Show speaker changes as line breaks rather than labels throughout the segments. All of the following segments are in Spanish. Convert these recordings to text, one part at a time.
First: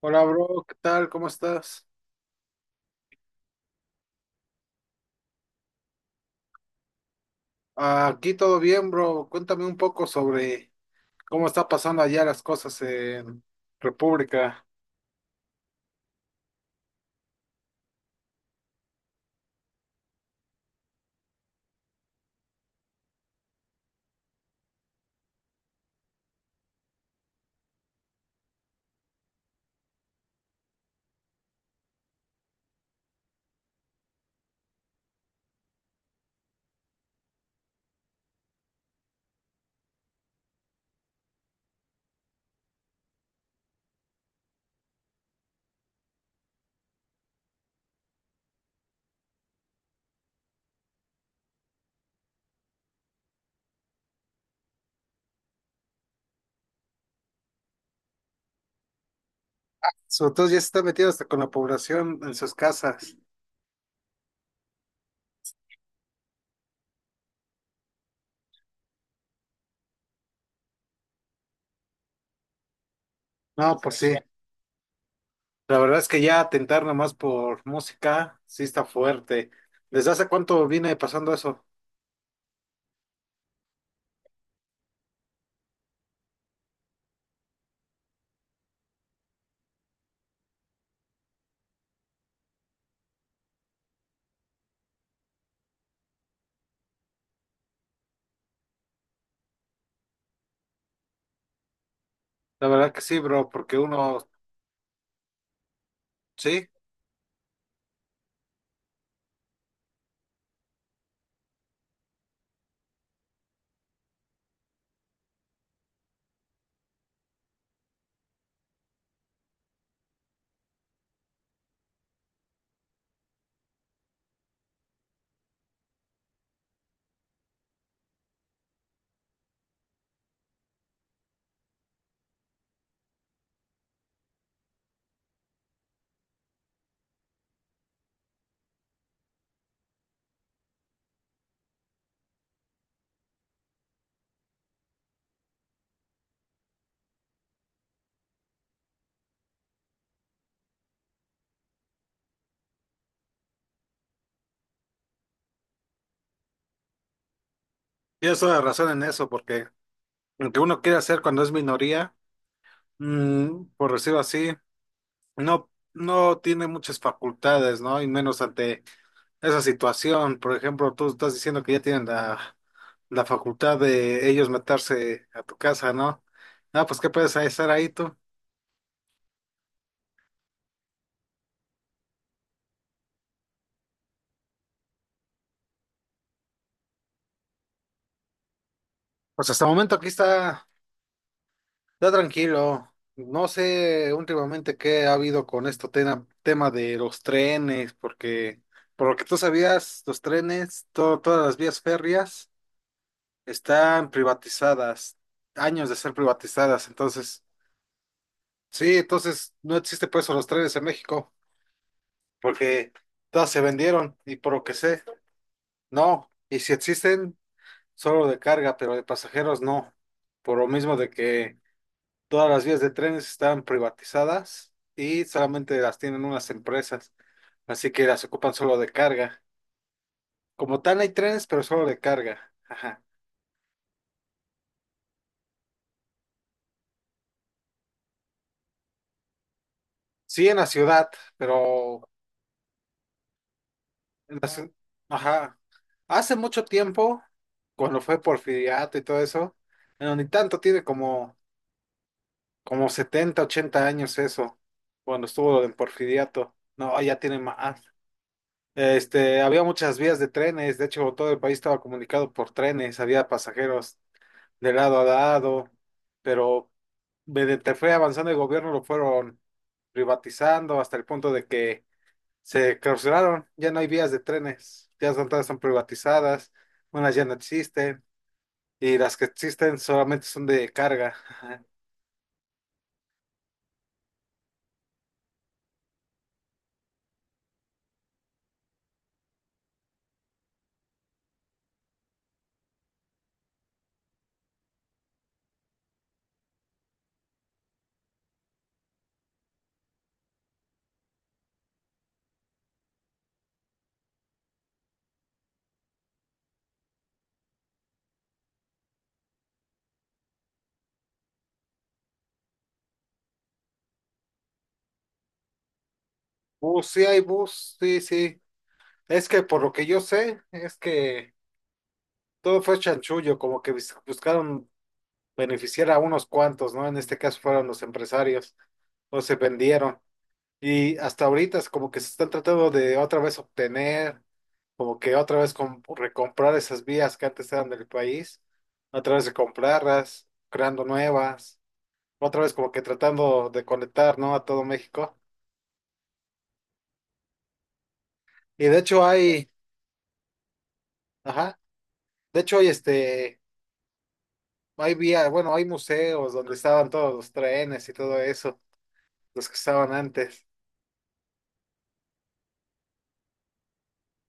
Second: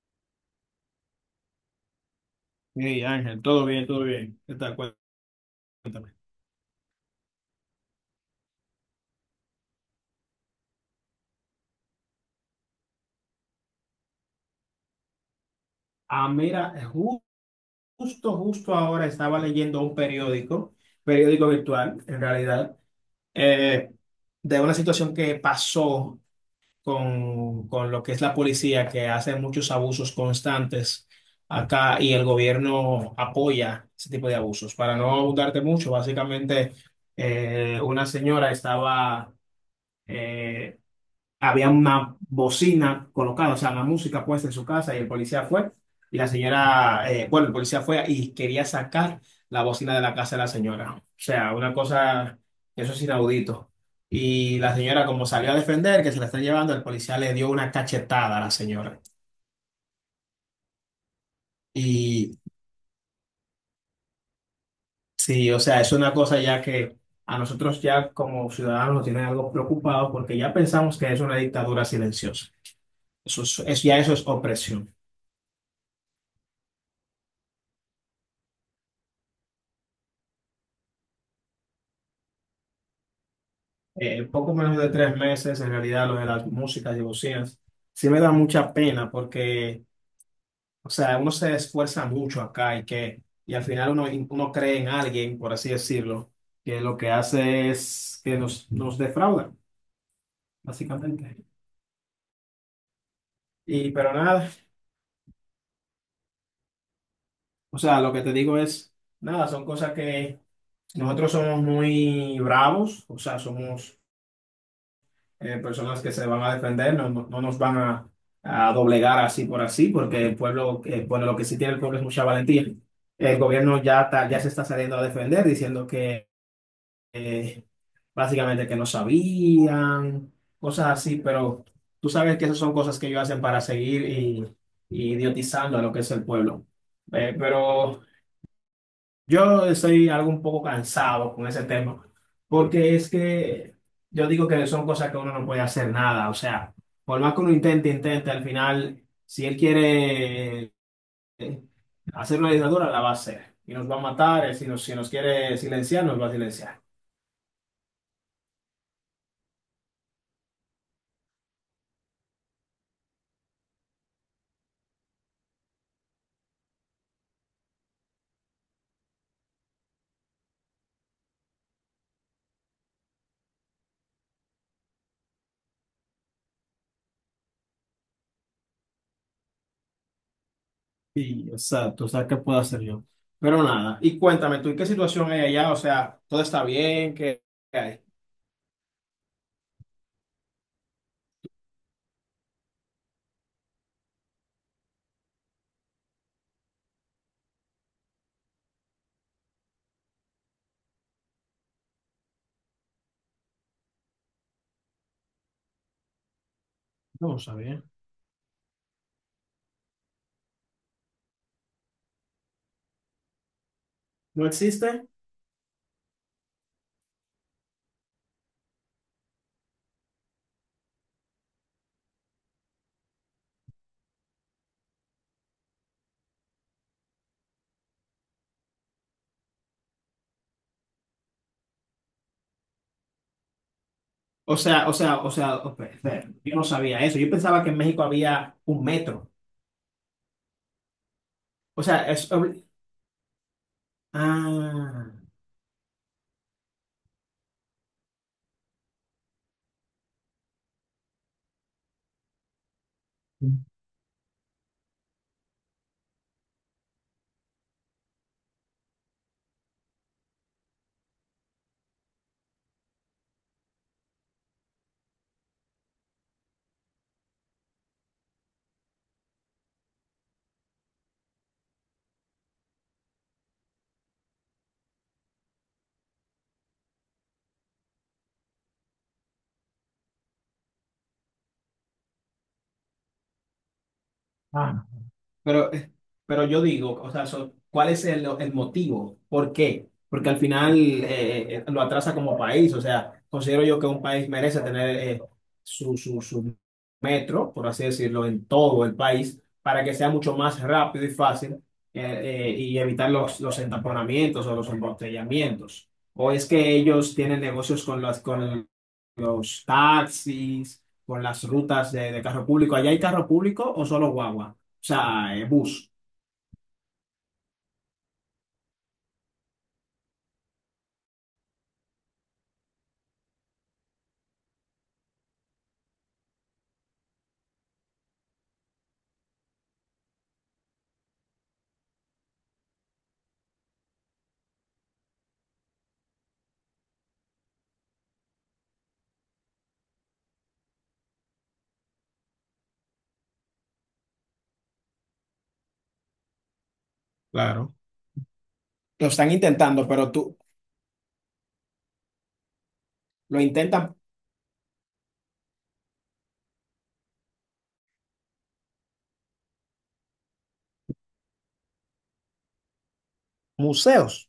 Hola, bro, ¿qué tal? ¿Cómo estás?
Hey Ángel, todo bien, todo bien. ¿Qué tal? Cuéntame.
Aquí todo bien, bro. Cuéntame un poco sobre cómo está pasando allá las cosas en República.
Ah, mira, justo, justo ahora estaba leyendo un periódico, periódico virtual, en realidad, eh, de una situación que pasó con lo que es la policía, que hace muchos abusos constantes acá y el gobierno apoya ese tipo de abusos. Para no abundarte mucho, básicamente, una señora estaba... eh, había una bocina colocada, o sea, la música puesta en su casa y el policía fue y la señora, bueno, el policía fue y quería sacar la bocina de la casa de la señora. O sea, una cosa, eso es inaudito. Y la señora, como salió a defender, que se la están llevando, el policía le dio una cachetada a la señora.
Sobre todo ya se está metido hasta con la población en
Y
sus casas.
sí, o sea, es una cosa ya que a nosotros ya como ciudadanos nos tiene algo preocupado porque ya pensamos que es una dictadura silenciosa. Eso es,
No, pues
ya eso
sí.
es opresión.
La verdad es que ya atentar nomás por música sí está fuerte. ¿Desde hace cuánto viene pasando eso?
Poco menos de 3 meses, en realidad, lo de las músicas y bocinas, sí me da mucha pena porque, o sea, uno se esfuerza mucho acá y que, y al final uno cree en alguien, por así decirlo, que lo que hace es que nos defrauda, básicamente.
La verdad que sí, bro, porque
Y, pero
uno,
nada,
sí,
o sea, lo que te digo es, nada, son cosas que nosotros somos muy bravos, o sea, somos personas que se van a defender, no, no nos van a doblegar así por así, porque el pueblo, bueno, lo que sí tiene el pueblo es mucha valentía. El gobierno ya, ya se está saliendo a defender, diciendo que eh, básicamente que no sabían, cosas así, pero tú sabes que esas son cosas que ellos hacen para seguir y idiotizando a lo que es el pueblo. Eh, pero... Yo estoy algo un poco cansado con ese tema, porque es que yo digo que son cosas que uno no puede hacer nada, o sea, por más que uno intente, al final, si él quiere eh, hacer una dictadura, la va a hacer, y nos va a matar, si nos quiere silenciar, nos va a silenciar.
tienes toda la razón en eso, porque aunque uno quiere hacer cuando es minoría, por decirlo así. No, no tiene muchas facultades, ¿no? Y menos ante esa situación. Por ejemplo, tú estás diciendo que ya tienen la facultad de ellos meterse a tu casa, ¿no? No, pues qué puedes estar ahí tú.
Sí, exacto. O sea, ¿qué puedo hacer yo? Pero nada, y cuéntame tú, ¿y qué situación hay allá? O sea, ¿todo está bien? ¿Qué, qué hay?
Pues hasta el momento aquí está tranquilo. No sé últimamente qué ha habido con esto tema de los trenes, porque por lo que tú sabías, los trenes, todas las vías férreas están privatizadas, años de ser privatizadas,
No,
entonces.
sabía.
Sí, entonces no existe por eso los trailers en México, porque todas se vendieron y
¿No
por lo que sé,
existe?
no. Y si existen, solo de carga, pero de pasajeros no. Por lo mismo de que todas las vías de trenes están privatizadas y solamente las tienen unas empresas, así que las ocupan solo de carga. Como tal hay trenes, pero solo de carga. Ajá.
Espera, yo no sabía eso. Yo pensaba que en México había un metro.
Sí en la ciudad,
O sea,
pero
es obli-
Las-
Ah,
ajá. Hace mucho tiempo, cuando fue Porfiriato y todo eso, bueno, ni tanto tiene como 70 80 años eso, cuando estuvo lo del Porfiriato. No, ya tiene más. Había muchas vías de trenes, de hecho todo el país estaba comunicado por trenes, había pasajeros de lado a lado, pero mediante fue avanzando el gobierno lo fueron privatizando hasta el punto de que se clausuraron, ya no hay vías de trenes, ya son, todas están privatizadas, unas ya no existen, y las que existen solamente son de carga. Ajá.
ah, pero, pero yo digo, o sea, ¿cuál es el motivo? ¿Por qué? Porque al final lo atrasa como país, o sea, considero yo que un país merece tener su, su, su metro, por así decirlo, en todo el país, para que sea mucho más rápido y fácil, y evitar los entaponamientos o los embotellamientos. ¿O es que ellos tienen negocios con las, con los taxis, con las rutas de carro público? ¿Allá hay carro público o solo guagua? O sea, bus.
Bus, sí hay bus, sí, sí. Es que por lo que yo sé, es que todo fue chanchullo, como que buscaron beneficiar a unos cuantos, ¿no? En este caso fueron los empresarios, o se vendieron. Y hasta ahorita es como que se están tratando de otra vez obtener. Como que otra vez recomprar esas vías que antes eran del país, otra vez comprarlas, creando nuevas, otra vez como que tratando de conectar, ¿no? A todo México.
Claro.
Y de hecho
Lo están
hay,
intentando, pero tú
ajá, de hecho hay
lo intentan
hay vía, bueno, hay museos donde estaban todos los trenes y todo eso, los que estaban antes.
museos.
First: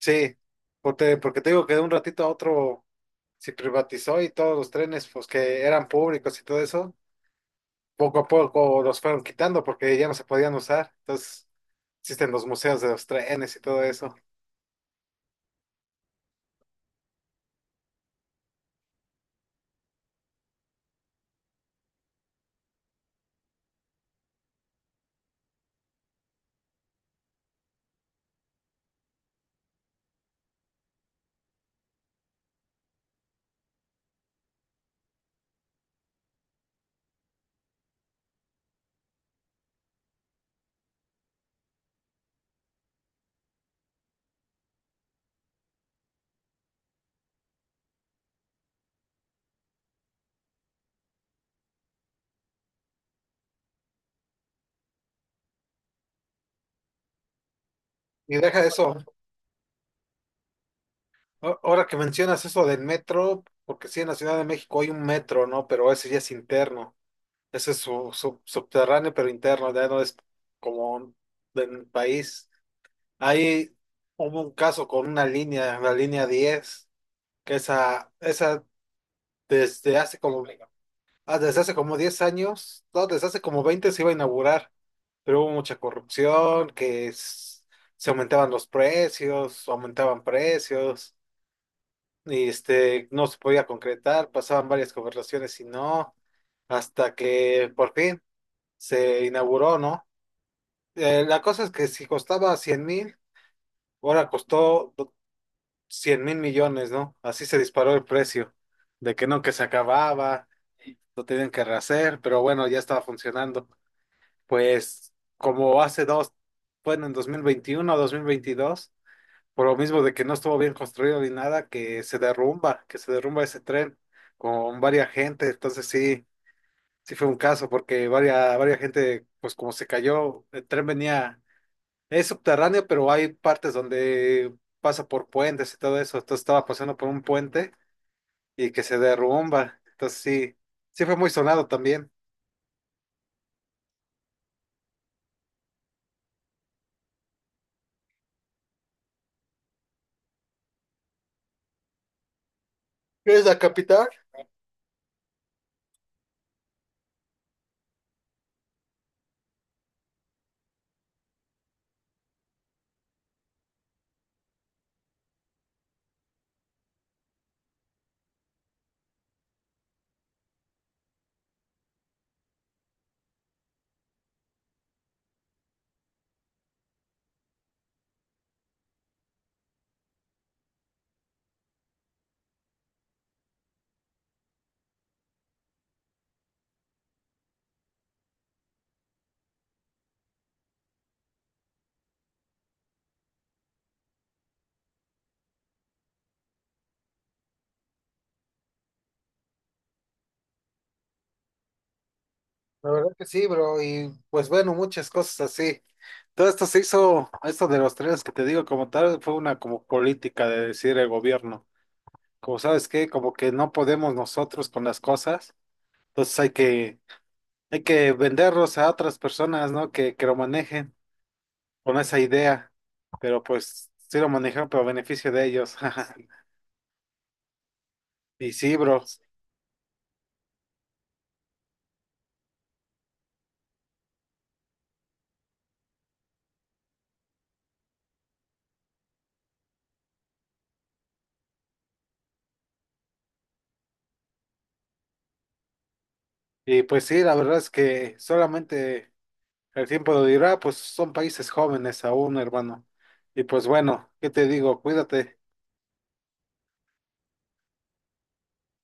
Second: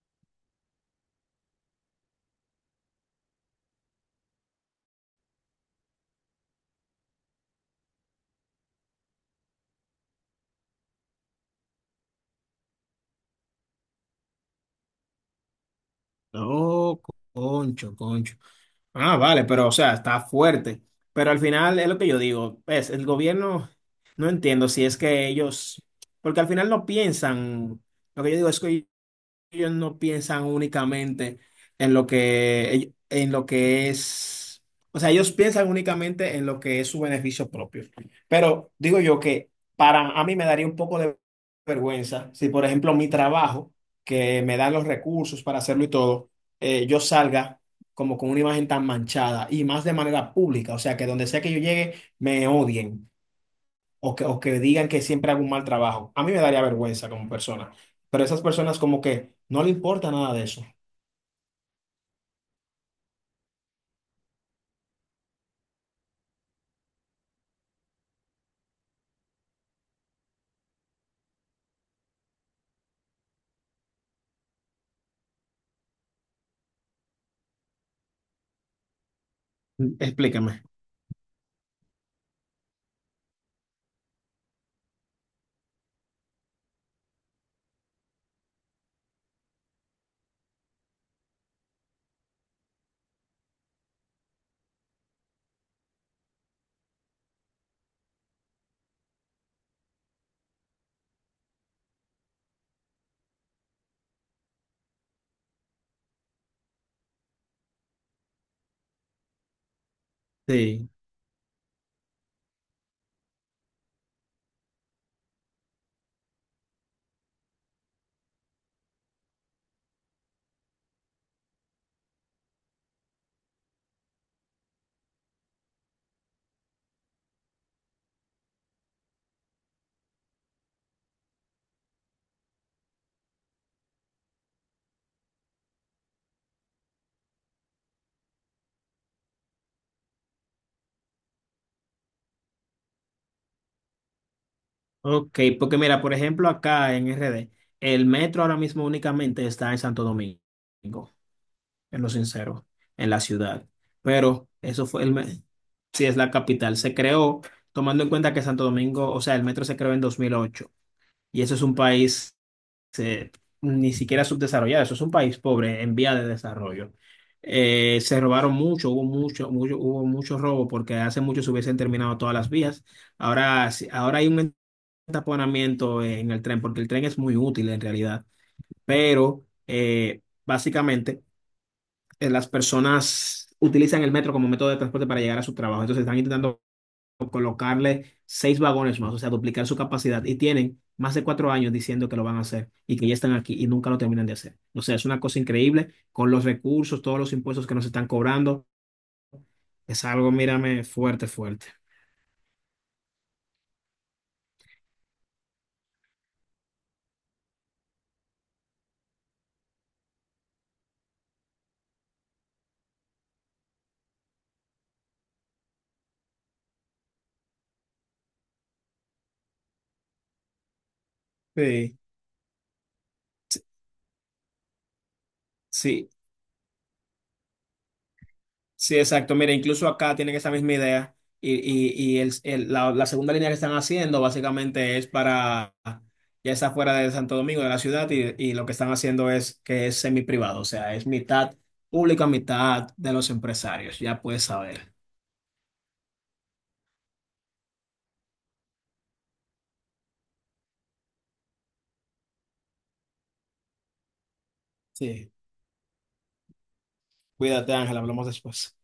Sí, porque te digo que de un ratito a otro se privatizó y todos los trenes, pues que eran públicos y todo eso, poco a poco los fueron quitando porque ya no se podían usar. Entonces existen los museos de los trenes y todo eso.
Oh, concho, concho. Ah, vale, pero o sea, está fuerte. Pero al final es lo que yo digo, es el gobierno, no entiendo si es que ellos, porque al final no piensan, lo que yo digo es que ellos no piensan únicamente en lo que, en lo que es, o sea, ellos piensan únicamente en lo que es su beneficio propio. Pero digo yo que para a mí me daría un poco de vergüenza si, por ejemplo, mi trabajo, que me dan los recursos para hacerlo y todo, yo salga como con una imagen tan manchada y más de manera pública, o sea, que donde sea que yo llegue, me odien o que digan que siempre hago un mal trabajo. A mí me daría vergüenza como persona, pero
Y
esas
deja
personas
eso.
como que no le importa nada de eso.
Ahora que mencionas eso del metro, porque sí, en la Ciudad de México hay un metro, ¿no? Pero ese ya es interno. Ese es subterráneo, pero interno, ya no es como del país. Ahí hubo un caso con una línea, la línea 10, que esa desde hace como,
Explícame.
ah, desde hace como 10 años, no, desde hace como 20 se iba a inaugurar, pero hubo mucha corrupción, que se aumentaban los precios, aumentaban precios, y no se podía concretar, pasaban varias conversaciones y no, hasta que por fin se inauguró, ¿no? La cosa es que si costaba 100.000, ahora costó 100 mil millones, ¿no? Así se disparó el precio, de que no, que se acababa,
Sí.
lo tenían que rehacer, pero bueno, ya estaba funcionando. Pues como hace dos, bueno, en 2021 o veintidós, por lo mismo de que no estuvo bien construido ni nada, que se derrumba ese tren con varias gente. Entonces sí, sí fue un caso porque varias gente, pues como se cayó, el tren venía, es subterráneo, pero hay partes donde pasa por puentes y todo eso. Entonces estaba pasando por un puente y que se derrumba. Entonces sí, sí fue muy sonado también.
Ok, porque mira, por ejemplo, acá en RD, el metro ahora mismo únicamente está en Santo Domingo, en lo sincero, en la
¿Qué es la
ciudad.
capital?
Pero eso fue sí es la capital. Se creó tomando en cuenta que Santo Domingo, o sea, el metro se creó en 2008 y eso es un país se- ni siquiera subdesarrollado. Eso es un país pobre en vía de desarrollo. Se robaron mucho, hubo mucho robo porque hace mucho se hubiesen terminado todas las vías. Ahora, ahora hay un entaponamiento en el tren porque el tren es muy útil en realidad, pero básicamente las personas utilizan el metro como método de transporte para llegar a su trabajo. Entonces están intentando colocarle 6 vagones más, o sea, duplicar su capacidad. Y tienen más de 4 años diciendo que lo van a hacer y que ya están aquí y nunca lo terminan de hacer. O sea, es una cosa increíble con los recursos, todos los impuestos que nos están cobrando. Es algo, mírame, fuerte, fuerte.
La verdad que sí, bro, y pues bueno, muchas cosas así. Todo esto se hizo, esto de los trenes que te digo como tal, fue una como política de decir el gobierno. Como sabes qué, como que no podemos nosotros con las cosas, entonces hay que venderlos a otras personas, ¿no? Que lo manejen con
Sí.
esa idea, pero pues sí lo manejan, pero a beneficio de ellos.
Sí,
Y sí,
sí,
bro,
exacto. Mira, incluso acá tienen esa misma idea y el, la, la segunda línea que están haciendo básicamente es para, ya está fuera de Santo Domingo, de la ciudad, y lo que están haciendo es que es semi-privado, o sea, es mitad pública, mitad de los empresarios, ya puedes saber.
y pues sí, la verdad es que solamente. El tiempo lo dirá, pues son países jóvenes aún, hermano. Y pues bueno, ¿qué te digo?
Sí,
Cuídate.
cuídate Ángel, hablamos después.